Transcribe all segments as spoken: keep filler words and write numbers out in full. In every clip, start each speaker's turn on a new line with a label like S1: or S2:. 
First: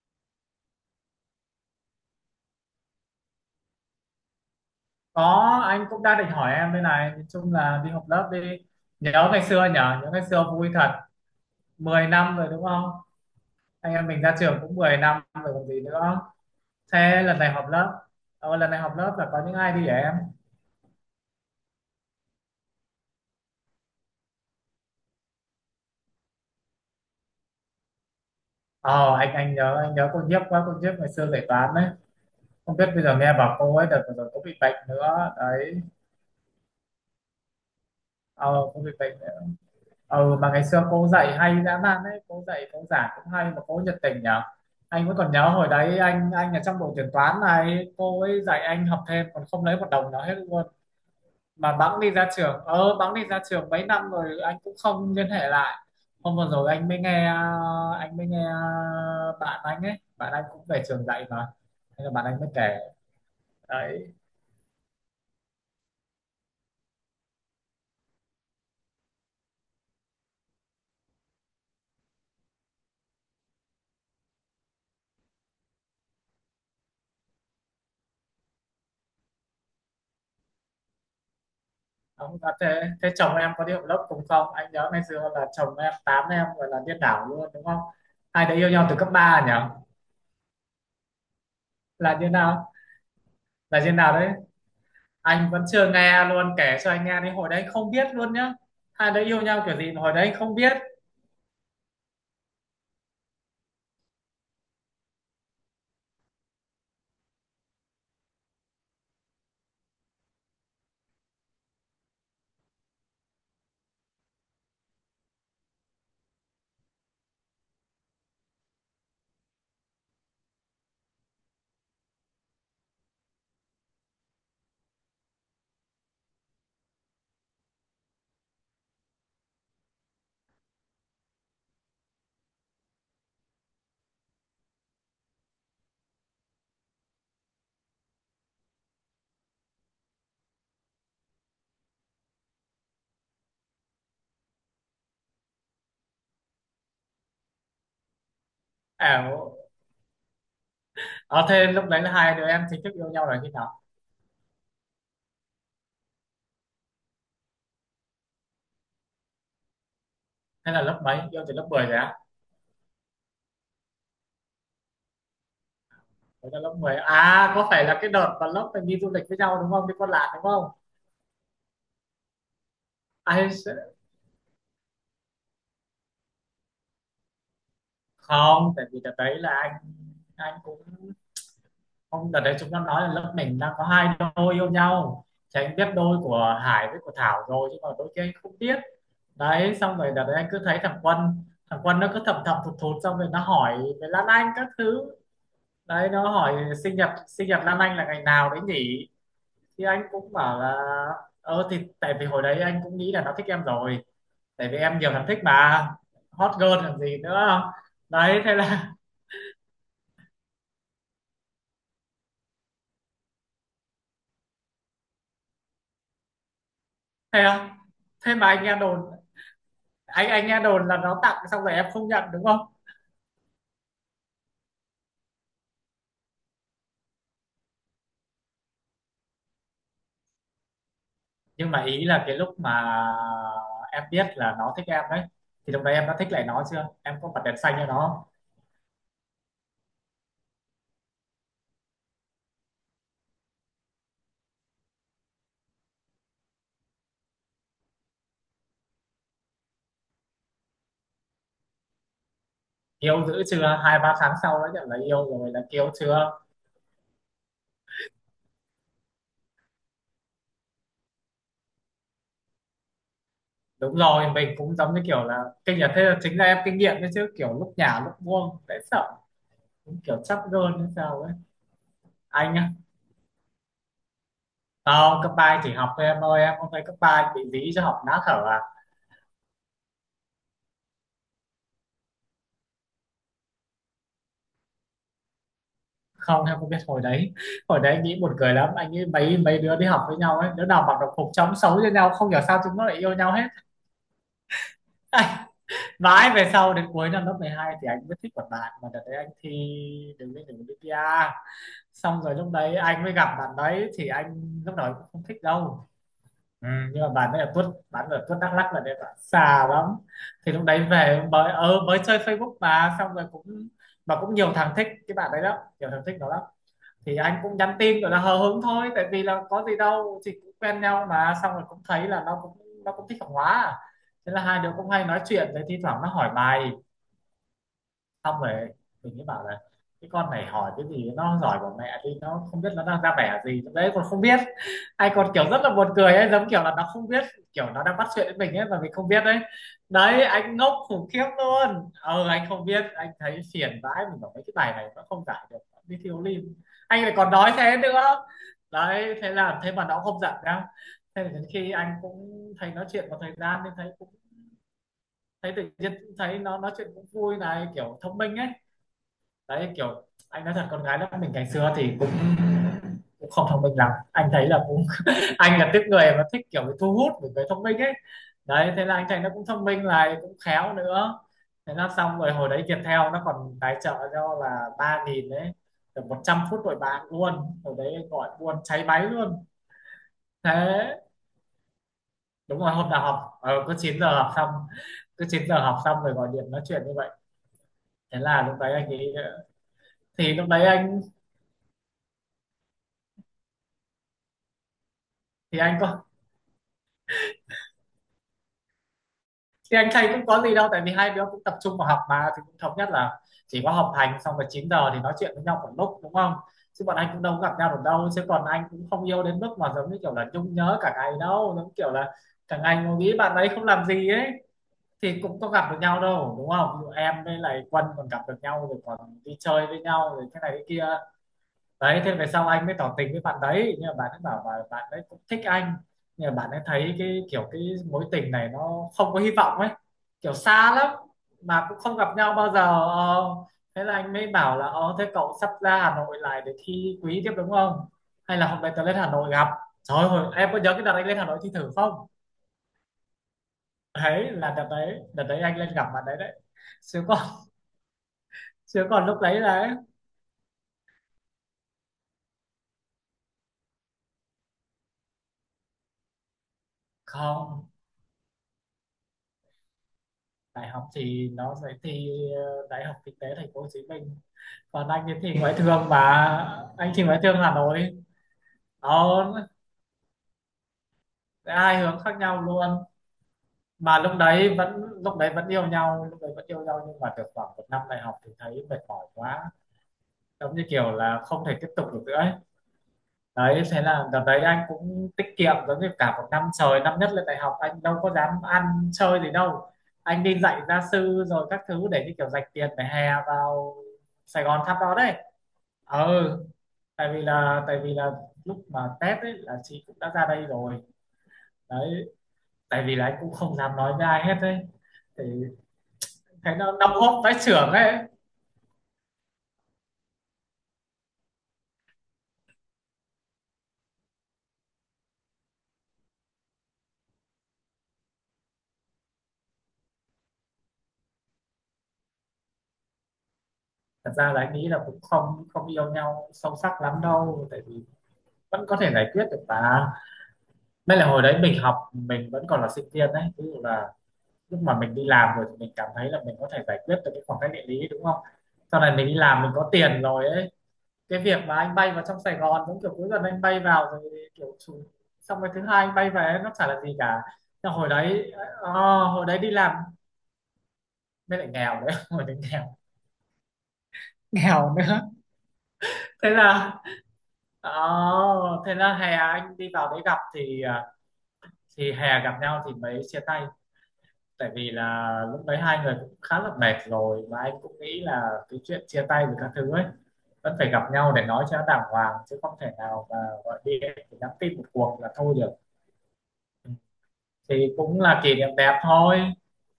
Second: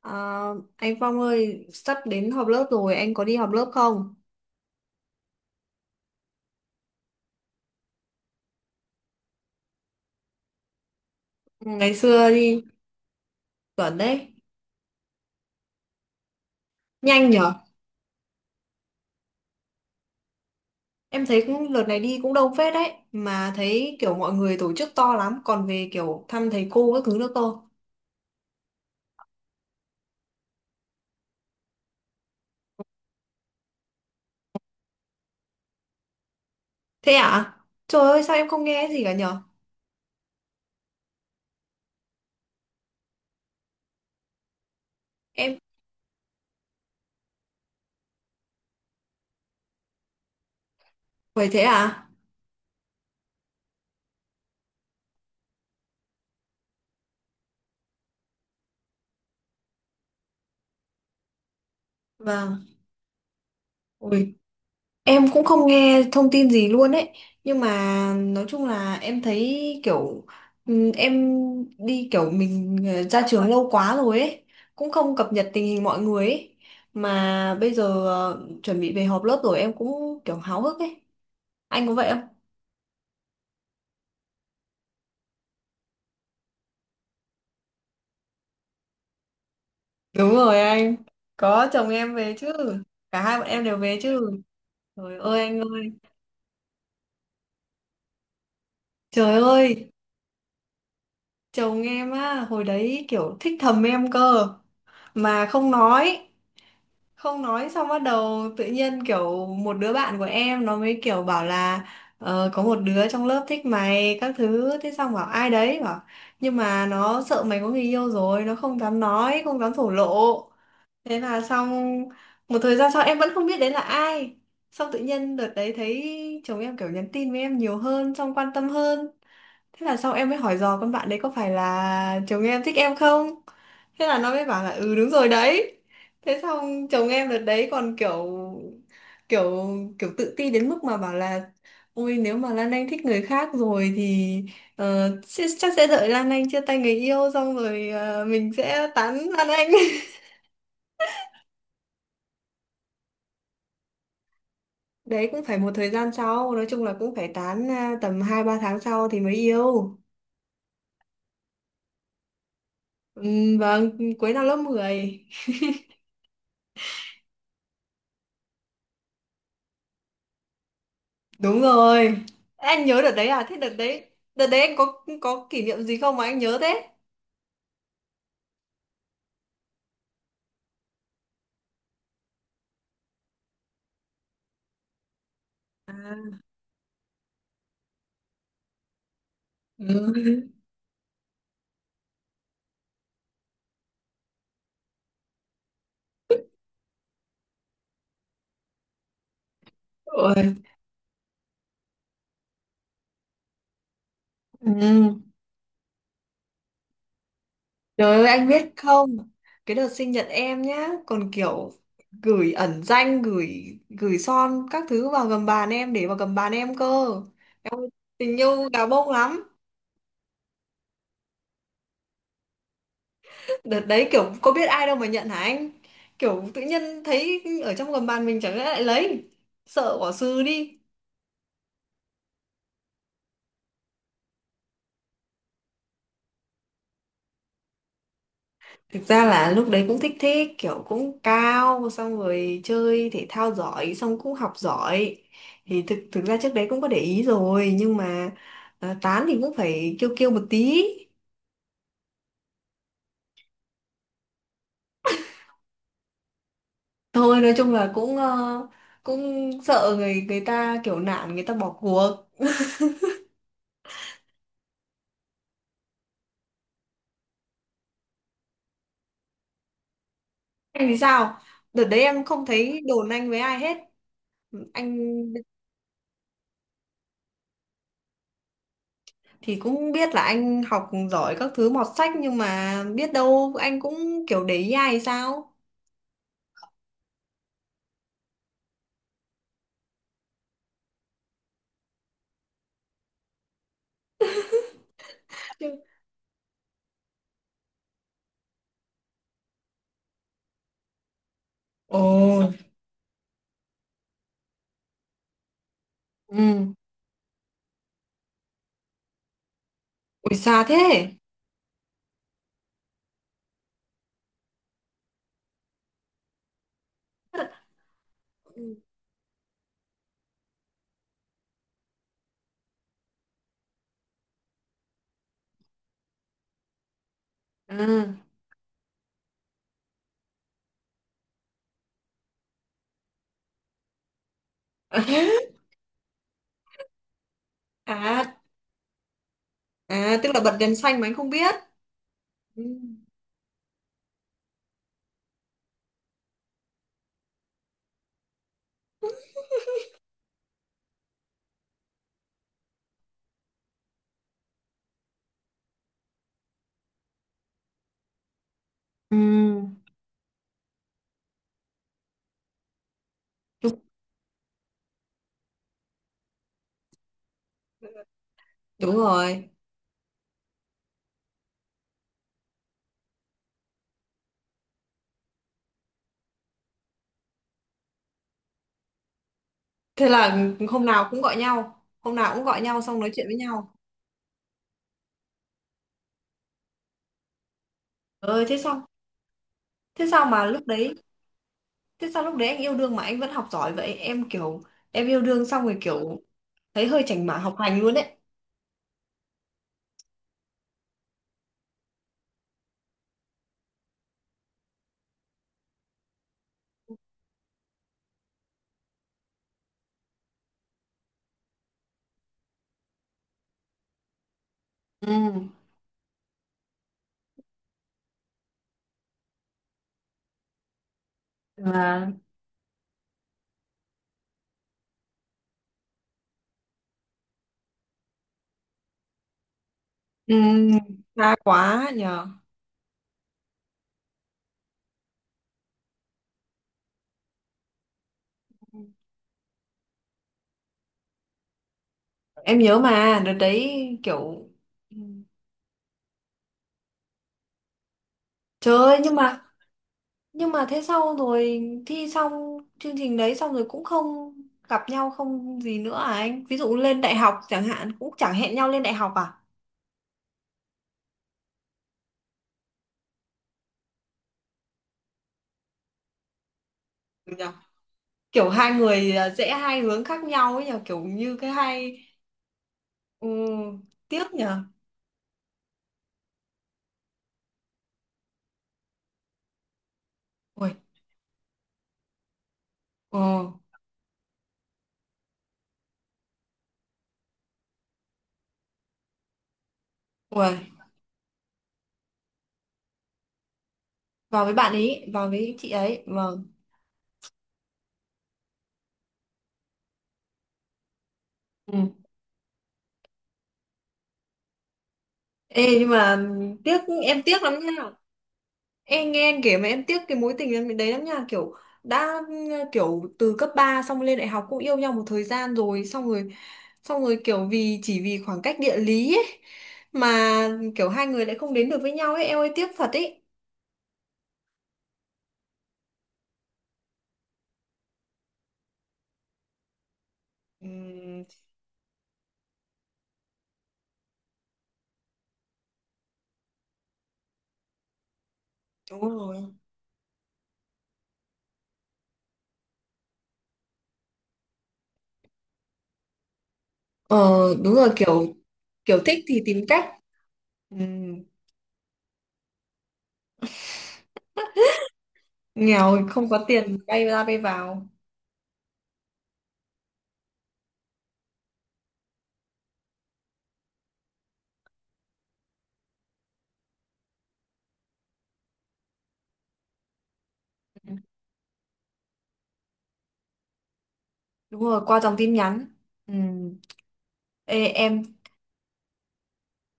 S1: Ờ, anh Phong ơi, sắp đến họp lớp rồi, anh có đi họp lớp không?
S2: Có. Anh cũng đang định hỏi em đây này, nói chung là đi học lớp đi. Nhớ ngày xưa nhở, nhớ ngày xưa vui thật.
S1: Ngày
S2: Mười
S1: xưa
S2: năm rồi
S1: đi,
S2: đúng không? Anh
S1: chuẩn
S2: em mình
S1: đấy.
S2: ra trường cũng mười năm rồi còn gì nữa. Thế
S1: Nhanh
S2: lần này
S1: nhở?
S2: họp lớp, ờ, lần này họp lớp là có những ai đi hả em?
S1: Em thấy cũng, đợt này đi cũng đông phết đấy. Mà thấy kiểu mọi người tổ chức to lắm, còn về kiểu thăm thầy cô các thứ nữa cơ.
S2: ờ anh anh nhớ anh nhớ cô Nhiếp quá, cô Nhiếp ngày xưa dạy toán đấy. Không biết bây giờ nghe bảo cô ấy đợt vừa rồi có bị bệnh nữa đấy.
S1: Thế à? Trời ơi, sao em
S2: Ờ,
S1: không
S2: có
S1: nghe
S2: bị
S1: gì cả
S2: bệnh nữa.
S1: nhở?
S2: Ừ, mà ngày xưa cô dạy hay dã man đấy, cô dạy cô giảng cũng hay mà cô nhiệt tình nhở. Anh vẫn còn nhớ
S1: Em,
S2: hồi đấy anh anh ở trong đội tuyển toán này, cô ấy dạy anh học thêm còn không lấy một đồng nào hết luôn.
S1: vậy thế
S2: Mà bẵng
S1: à?
S2: đi ra trường, ờ bẵng đi ra trường mấy năm rồi anh cũng không liên hệ lại. Hôm vừa rồi anh mới nghe, anh mới nghe bạn anh ấy bạn anh cũng về trường dạy mà, thế là bạn anh mới
S1: Vâng.
S2: kể đấy.
S1: Ui, em cũng không nghe thông tin gì luôn ấy. Nhưng mà nói chung là em thấy kiểu ừm, em đi kiểu mình ờ, ra trường lâu quá rồi ấy. Cũng không cập nhật tình hình mọi người ấy. Mà bây giờ ờ, chuẩn bị về họp lớp rồi em cũng kiểu háo hức ấy. Anh có vậy không?
S2: Ông à, thế, thế chồng em có đi học lớp cùng không? Anh nhớ ngày xưa là chồng em tám em gọi là điên đảo luôn đúng không? Hai đứa yêu nhau từ cấp ba nhỉ?
S1: Đúng rồi anh. Có chồng em
S2: Là như
S1: về chứ.
S2: nào?
S1: Cả hai bọn em đều
S2: Là như
S1: về
S2: nào đấy?
S1: chứ. Trời ơi
S2: Anh
S1: anh
S2: vẫn chưa
S1: ơi.
S2: nghe luôn, kể cho anh nghe đi, hồi đấy không biết luôn nhá. Hai đứa
S1: Trời
S2: yêu nhau kiểu
S1: ơi.
S2: gì mà hồi đấy không biết.
S1: Chồng em á. Hồi đấy kiểu thích thầm em cơ. Mà không nói không nói xong bắt đầu tự nhiên kiểu một đứa bạn của em nó mới kiểu bảo là ờ, có một đứa trong lớp thích mày các thứ, thế xong bảo ai đấy bảo nhưng mà nó sợ mày có người yêu rồi, nó không dám nói, không dám thổ lộ. Thế là xong, một thời gian sau em vẫn không biết đấy là ai. Xong tự nhiên đợt đấy thấy chồng em kiểu nhắn tin với em nhiều hơn, xong quan tâm hơn. Thế là sau em mới hỏi dò con bạn đấy có phải là chồng em thích em không? Thế là nó mới bảo là ừ đúng rồi đấy. Thế xong chồng em đợt đấy còn kiểu kiểu kiểu tự ti đến mức mà bảo là ôi nếu mà Lan Anh thích người khác rồi thì ờ, sẽ- chắc sẽ đợi Lan Anh chia tay người yêu xong rồi ờ, mình sẽ tán Lan
S2: Ảo.
S1: Anh.
S2: Ờ thế lúc đấy là hai đứa em chính thức yêu nhau là khi nào?
S1: Đấy cũng phải một thời gian sau, nói chung là cũng phải tán à, tầm hai ba tháng sau thì mới yêu.
S2: Hay là lớp mấy? Yêu từ lớp mười rồi á?
S1: Ừ, vâng, cuối năm lớp mười.
S2: Đấy là lớp mười. À, có phải là cái đợt mà lớp mình đi du lịch với nhau đúng không? Đi Con Lạn đúng không?
S1: Đúng rồi. Anh nhớ đợt đấy à?
S2: Ai
S1: Thế đợt
S2: sẽ-
S1: đấy, đợt đấy anh có có kỷ niệm gì không mà anh nhớ thế?
S2: Không, tại vì đợt đấy là anh anh cũng hôm đợt đấy chúng nó nói là lớp mình đang có hai đôi yêu nhau, thì anh biết đôi của Hải với của Thảo rồi chứ còn đôi kia anh không biết. Đấy, xong rồi đợt đấy
S1: Ừ.
S2: anh cứ thấy thằng Quân, thằng Quân nó cứ thầm thầm thụt thụt, xong rồi nó hỏi về Lan Anh các thứ. Đấy, nó hỏi sinh nhật sinh nhật Lan Anh là ngày nào đấy nhỉ, thì anh cũng
S1: Ôi.
S2: bảo là ờ, thì tại vì hồi đấy anh cũng nghĩ là nó thích em rồi, tại vì em
S1: Ừ.
S2: nhiều thằng thích mà, hot girl làm gì nữa.
S1: Trời ơi
S2: Đấy
S1: anh
S2: thế
S1: biết
S2: là,
S1: không? Cái đợt sinh nhật em nhá, còn kiểu gửi ẩn danh, gửi gửi son các thứ vào gầm bàn em, để vào gầm bàn em cơ.
S2: thế
S1: Em ơi,
S2: thế
S1: tình
S2: mà anh
S1: yêu
S2: nghe
S1: gà
S2: đồn,
S1: bông lắm.
S2: anh anh nghe đồn là nó tặng xong rồi em không nhận đúng không?
S1: Đợt đấy kiểu có biết ai đâu mà nhận hả anh? Kiểu tự nhiên thấy ở trong gầm bàn mình chẳng lẽ lại lấy. Sợ bỏ sư đi.
S2: Nhưng mà ý là cái lúc mà em biết là nó thích em đấy, thì lúc đấy em đã thích lại nó chưa, em có bật đèn xanh cho nó không?
S1: Thực ra là lúc đấy cũng thích thích, kiểu cũng cao, xong rồi chơi thể thao giỏi, xong cũng học giỏi, thì thực thực ra trước đấy cũng có để ý rồi nhưng mà ờ, tán thì cũng phải kiêu kiêu một tí.
S2: Yêu dữ chưa, hai ba tháng sau đã nhận là yêu rồi là kiêu chưa.
S1: Thôi nói chung là cũng ờ, cũng sợ người người ta kiểu nản, người ta bỏ cuộc.
S2: Đúng rồi, mình cũng giống như kiểu là kinh nghiệm, thế là chính là em kinh nghiệm đấy chứ, kiểu lúc nhả lúc buông dễ sợ, cũng kiểu chắp gơn hay
S1: Em thì
S2: sao ấy.
S1: sao, đợt đấy em không
S2: Anh á?
S1: thấy đồn anh với ai hết. Anh
S2: Không, cấp ba chỉ học thôi em ơi, em không thấy cấp ba bị dí cho học nát thở à?
S1: thì cũng biết là anh học giỏi các thứ mọt sách nhưng mà biết đâu anh cũng kiểu để ý ai hay sao.
S2: Không, em không biết hồi đấy. Hồi đấy anh nghĩ buồn cười lắm, anh nghĩ mấy mấy đứa đi học với nhau ấy, đứa nào mặc đồng phục trông xấu cho nhau, không hiểu sao chúng nó lại yêu nhau hết.
S1: Chứ-
S2: Mãi về sau đến cuối năm lớp mười hai thì anh mới thích một bạn, mà đợt đấy anh thi đường lên đường bi pi ây.
S1: Ồ.
S2: Xong rồi lúc đấy anh mới gặp bạn đấy, thì anh lúc đầu anh cũng không thích đâu.
S1: Ừ.
S2: Ừ, nhưng mà bạn đấy ở tuốt, bạn ở tuốt Đắk Lắk là đấy, bạn xa lắm.
S1: Ui
S2: Thì
S1: xa
S2: lúc đấy
S1: thế.
S2: về mới ờ, mới chơi Facebook mà, xong rồi cũng, mà cũng nhiều thằng thích cái bạn đấy lắm, nhiều thằng thích nó lắm. Thì anh cũng nhắn tin gọi là hờ hững thôi, tại vì là có gì đâu, thì cũng quen nhau mà, xong rồi cũng thấy là nó cũng nó cũng thích học hóa à. Thế là hai đứa cũng hay nói chuyện, rồi thi thoảng nó hỏi bài,
S1: Ừ. À.
S2: xong rồi mình mới bảo là cái con này hỏi cái gì, nó giỏi của mẹ đi, nó không biết nó đang ra vẻ gì trong đấy còn không biết, hay còn kiểu rất là buồn cười ấy, giống kiểu là nó không biết, kiểu nó đang bắt chuyện
S1: À,
S2: với mình ấy mà mình không biết đấy.
S1: à
S2: Đấy,
S1: tức là bật
S2: anh ngốc
S1: đèn xanh mà
S2: khủng
S1: anh
S2: khiếp
S1: không biết.
S2: luôn, ờ anh
S1: Ừ.
S2: không biết, anh thấy phiền vãi, mình bảo mấy cái bài này nó không giải được, nó đi thiếu lim, anh lại còn nói thế nữa. Đấy thế là, thế mà nó không giận đâu. Thế là đến khi anh cũng thấy nói chuyện một thời gian nên thấy cũng, thấy tự nhiên cũng thấy nó nói chuyện cũng vui này, kiểu thông minh ấy.
S1: Ừ.
S2: Đấy kiểu, anh nói thật, con gái lớp mình ngày xưa thì cũng, cũng không thông minh lắm, anh thấy là cũng anh là tiếp người mà thích kiểu bị thu hút bởi cái thông minh ấy. Đấy thế là
S1: Đúng
S2: anh thấy nó cũng
S1: rồi.
S2: thông minh lại cũng khéo nữa. Thế là xong rồi, hồi đấy Viettel nó còn tài trợ cho là ba nghìn đấy, được một trăm phút đổi bạn luôn, hồi đấy gọi buôn cháy máy luôn.
S1: Thế là
S2: Thế
S1: hôm nào cũng gọi nhau, hôm nào cũng
S2: đúng
S1: gọi
S2: rồi,
S1: nhau
S2: hôm
S1: xong
S2: nào
S1: nói chuyện với
S2: học ờ,
S1: nhau.
S2: cứ chín giờ học xong, cứ chín giờ học xong rồi gọi điện nói chuyện như vậy. Thế là
S1: Ờ
S2: lúc
S1: thế
S2: đấy
S1: sao?
S2: anh ấy,
S1: Thế sao
S2: thì
S1: mà
S2: lúc đấy
S1: lúc đấy,
S2: anh,
S1: thế sao lúc đấy anh yêu đương mà anh vẫn học giỏi vậy? Em kiểu em yêu đương
S2: thì
S1: xong rồi
S2: anh có
S1: kiểu thấy hơi chảnh mảng học hành luôn đấy.
S2: thì anh thầy cũng có gì đâu, tại vì hai đứa cũng tập trung vào học mà, thì cũng thống nhất là chỉ có học hành, xong rồi chín giờ thì nói chuyện với nhau một lúc đúng không. Chứ bọn anh cũng đâu có gặp nhau được đâu, chứ còn anh cũng không yêu đến mức mà giống như kiểu là nhung nhớ cả ngày đâu, giống kiểu là thằng anh mà nghĩ bạn ấy không làm gì ấy, thì
S1: Ừ.
S2: cũng có gặp được nhau đâu đúng không? Ví dụ em với lại Quân còn gặp được nhau rồi còn đi chơi với nhau rồi thế này thế kia. Đấy thế
S1: Mà
S2: về sau anh mới tỏ tình với bạn đấy, nhưng mà bạn ấy bảo là bạn ấy cũng thích anh, nhưng mà bạn ấy thấy cái kiểu, cái mối tình này nó không có hy vọng ấy,
S1: ừ,
S2: kiểu xa lắm,
S1: xa
S2: mà cũng
S1: quá
S2: không gặp
S1: nhờ.
S2: nhau bao giờ. Ờ, thế là anh mới bảo là ờ, thế cậu sắp ra Hà Nội lại để thi quý tiếp đúng không, hay là hôm nay tớ lên Hà Nội gặp. Trời ơi, em có nhớ cái đợt anh lên Hà Nội thi thử không?
S1: Em nhớ mà đợt đấy
S2: Đấy
S1: kiểu
S2: là đợt
S1: ừ,
S2: đấy, đợt đấy anh lên gặp bạn đấy đấy, chứ còn
S1: trời
S2: chứ
S1: ơi
S2: còn
S1: nhưng
S2: lúc đấy
S1: mà
S2: là
S1: nhưng mà thế sau rồi thi xong chương trình đấy xong rồi cũng không gặp nhau không gì nữa à anh? Ví dụ lên đại học chẳng
S2: không.
S1: hạn cũng chẳng hẹn nhau lên đại học à?
S2: Đại học thì nó sẽ thi ờ, đại học Kinh tế Thành phố Hồ Chí Minh, còn anh ấy thì ngoại thương mà, anh thì ngoại
S1: Ừ
S2: thương Hà
S1: nhở?
S2: Nội.
S1: Kiểu hai người à,
S2: Đó,
S1: rẽ hai hướng khác nhau ấy nhỉ, kiểu như cái
S2: hai
S1: hai
S2: hướng khác nhau luôn,
S1: ừ,
S2: mà lúc
S1: tiếc nhỉ.
S2: đấy vẫn lúc đấy vẫn yêu nhau lúc đấy vẫn yêu nhau nhưng mà được khoảng một năm đại học thì thấy mệt mỏi quá, giống như
S1: Ui,
S2: kiểu là không thể tiếp tục được nữa ấy.
S1: ừ,
S2: Đấy thế là đợt đấy anh cũng tiết kiệm, giống như cả một năm trời năm nhất lên đại học anh đâu có dám ăn chơi gì đâu, anh đi dạy
S1: ui,
S2: gia sư rồi các thứ để như kiểu dành tiền để hè vào
S1: vào
S2: Sài
S1: với
S2: Gòn
S1: bạn
S2: thăm nó
S1: ấy,
S2: đấy.
S1: vào với chị ấy. Vâng.
S2: Ừ, tại vì là tại vì là lúc mà test ấy là chị cũng đã ra đây rồi.
S1: Ừ.
S2: Đấy, tại vì là anh cũng không dám nói với ai hết đấy, thì
S1: Ê nhưng mà
S2: thấy nó
S1: tiếc,
S2: đau hốp
S1: em
S2: vãi
S1: tiếc lắm
S2: chưởng
S1: nha.
S2: ấy.
S1: Em nghe anh kể mà em tiếc cái mối tình em đấy lắm nha, kiểu đã ừ, kiểu từ cấp ba xong lên đại học cũng yêu nhau một thời gian rồi, xong rồi xong rồi kiểu vì chỉ vì khoảng cách địa lý ấy, mà kiểu hai người lại không đến được với nhau ấy, em ơi tiếc thật ấy.
S2: Thật ra là anh nghĩ là cũng không, không yêu nhau sâu sắc lắm đâu, tại vì vẫn có thể giải quyết được mà,
S1: Ừ,
S2: mới là hồi đấy mình học mình vẫn còn là sinh viên đấy, ví dụ là lúc mà mình đi làm rồi thì mình cảm thấy là mình có thể giải quyết được cái khoảng cách địa lý đúng không. Sau này
S1: đúng
S2: mình đi
S1: rồi.
S2: làm mình có tiền rồi ấy, cái việc mà anh bay vào trong Sài Gòn giống kiểu cuối tuần anh bay vào, rồi kiểu chủ, xong cái thứ hai anh bay về, nó chả là gì cả.
S1: Ờ
S2: Nhưng
S1: đúng rồi
S2: hồi đấy
S1: kiểu
S2: ờ,
S1: kiểu thích
S2: hồi đấy
S1: thì
S2: đi
S1: tìm
S2: làm
S1: cách. Ừ,
S2: mới lại nghèo đấy hồi đấy nghèo, nghèo nữa.
S1: nghèo thì không
S2: Thế
S1: có
S2: là
S1: tiền bay ra bay
S2: ờ,
S1: vào.
S2: thế là hè anh đi vào đấy gặp thì à, thì hè gặp nhau thì mới chia tay. Tại vì là lúc đấy hai người cũng khá là mệt rồi, mà anh cũng nghĩ là cái chuyện chia tay với các thứ ấy vẫn phải gặp
S1: Ừ.
S2: nhau để nói cho nó đàng hoàng, chứ không thể nào mà gọi điện thì nhắn tin
S1: Đúng
S2: một
S1: rồi
S2: cuộc
S1: qua
S2: là
S1: dòng tin
S2: thôi được.
S1: nhắn. Ừ.
S2: Ừ.
S1: Ê,
S2: Thì
S1: em
S2: cũng là kỷ niệm đẹp thôi,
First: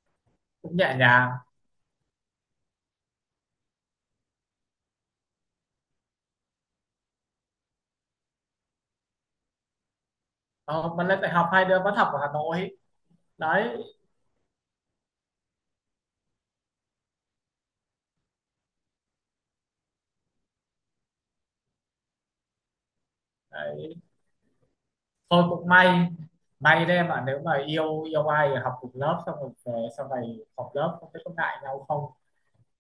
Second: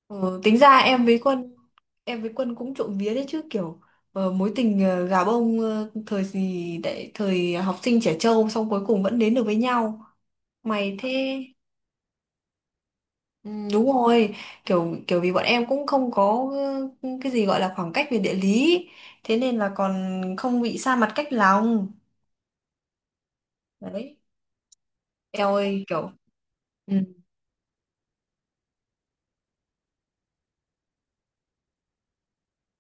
S1: ừ, tính
S2: cũng
S1: ra
S2: nhẹ
S1: em với
S2: nhàng.
S1: Quân, em với Quân cũng trộm vía đấy chứ kiểu ờ, mối tình ờ, gà bông ờ, thời gì đấy, thời học sinh trẻ trâu xong cuối cùng vẫn đến được với nhau
S2: Ờ,
S1: mày
S2: mà
S1: thế.
S2: lên đại học hai đứa vẫn học ở Hà Nội
S1: Ừ,
S2: đấy,
S1: đúng rồi, kiểu kiểu vì bọn em cũng không có ờ, cái gì gọi là khoảng cách về địa lý, thế nên là còn không bị xa mặt cách lòng.
S2: đấy.
S1: Đấy.
S2: Thôi
S1: Eo
S2: cũng
S1: ơi
S2: may,
S1: kiểu
S2: may
S1: ừ,
S2: đấy, mà nếu mà yêu yêu ai thì học cùng lớp xong rồi về sau này học lớp không biết có ngại nhau không,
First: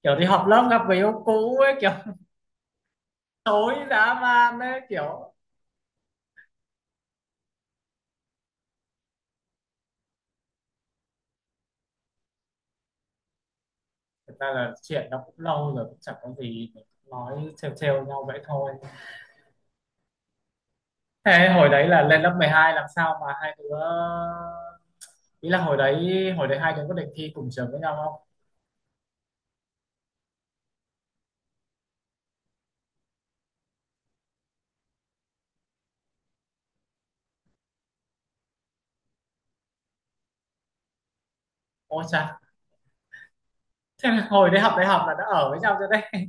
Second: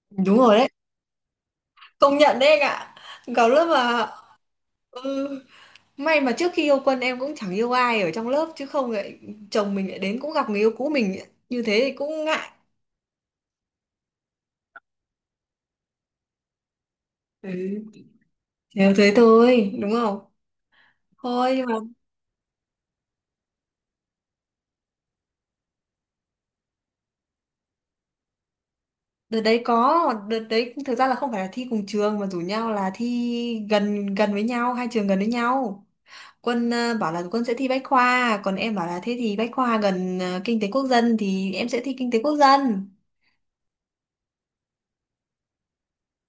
S2: kiểu đi
S1: đúng
S2: học
S1: rồi đấy,
S2: lớp gặp người yêu cũ ấy kiểu
S1: công nhận đấy anh ạ. Có lúc
S2: tối
S1: mà
S2: dã man đấy kiểu.
S1: ừ, may mà trước khi yêu Quân em cũng chẳng yêu ai ở trong lớp chứ không lại chồng mình lại đến cũng gặp người yêu cũ mình như thế thì cũng ngại.
S2: Thực ra là chuyện nó cũng lâu rồi cũng chẳng có gì, mình cũng
S1: Ừ,
S2: nói trêu trêu nhau vậy thôi.
S1: theo thế thôi, đúng không?
S2: Thế
S1: Thôi nhưng
S2: hồi
S1: mà
S2: đấy là lên lớp mười hai làm sao mà hai đứa, ý là hồi đấy hồi đấy hai đứa có định thi cùng trường với nhau không?
S1: đợt đấy có, đợt đấy thực ra là không phải là thi cùng trường mà rủ nhau là thi gần gần với nhau, hai trường gần với nhau. Quân ờ, bảo là Quân sẽ thi Bách khoa, còn em bảo là thế thì Bách khoa gần ờ, Kinh tế Quốc dân thì em sẽ thi
S2: Ôi
S1: Kinh tế Quốc
S2: chà,
S1: dân.
S2: thế là hồi đấy học đại học là đã ở với nhau rồi đấy.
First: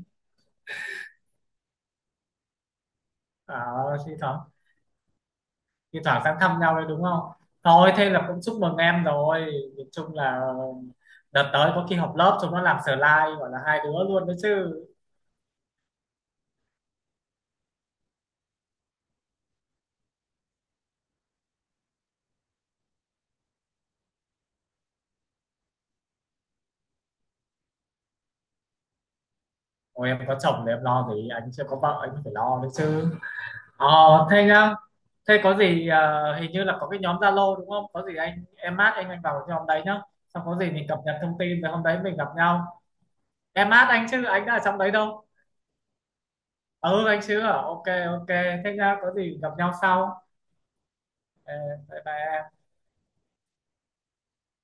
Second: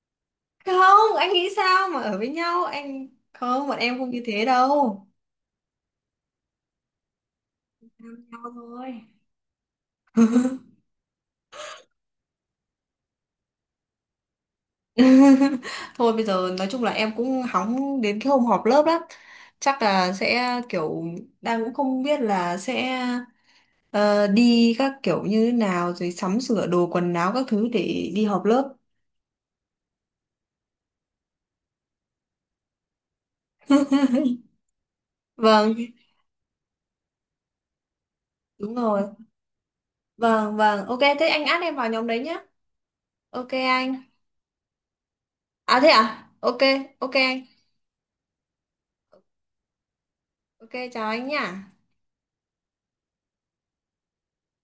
S1: Không, anh nghĩ sao mà ở với nhau, anh không, bọn
S2: À,
S1: em không
S2: thi
S1: như
S2: thoảng,
S1: thế đâu.
S2: thi thoảng sang thăm nhau đấy đúng không? Thôi thế là
S1: Làm
S2: cũng
S1: nhau
S2: chúc mừng
S1: thôi.
S2: em rồi. Nhìn chung là đợt tới có khi họp lớp chúng nó làm slide gọi là hai đứa luôn đấy chứ.
S1: Thôi bây giờ nói chung là em cũng hóng đến cái hôm họp lớp lắm. Chắc là sẽ kiểu đang cũng không biết là sẽ ờ, đi các kiểu như thế nào rồi sắm sửa đồ quần áo các thứ để đi họp lớp.
S2: Ôi em có chồng thì em lo gì, anh chưa có vợ anh phải lo đấy chứ. Ờ thế nhá, thế có
S1: Vâng,
S2: gì ờ, hình như là có cái nhóm Zalo đúng không? Có gì anh
S1: đúng
S2: em mát
S1: rồi.
S2: anh anh vào cái nhóm đấy nhá. Xong có
S1: Vâng,
S2: gì mình
S1: vâng.
S2: cập
S1: Ok,
S2: nhật
S1: thế
S2: thông
S1: anh
S2: tin
S1: add
S2: rồi
S1: em
S2: hôm
S1: vào
S2: đấy
S1: nhóm
S2: mình
S1: đấy
S2: gặp
S1: nhá.
S2: nhau.
S1: Ok
S2: Em mát
S1: anh.
S2: anh chứ anh đã ở trong đấy đâu.
S1: À thế à? Ok,
S2: Ừ,
S1: ok
S2: anh Sứ
S1: anh.
S2: à, ok. Ok, thế nhá, có gì gặp nhau sau.
S1: Ok, chào anh
S2: Ờ,
S1: nhá.
S2: bye bye em.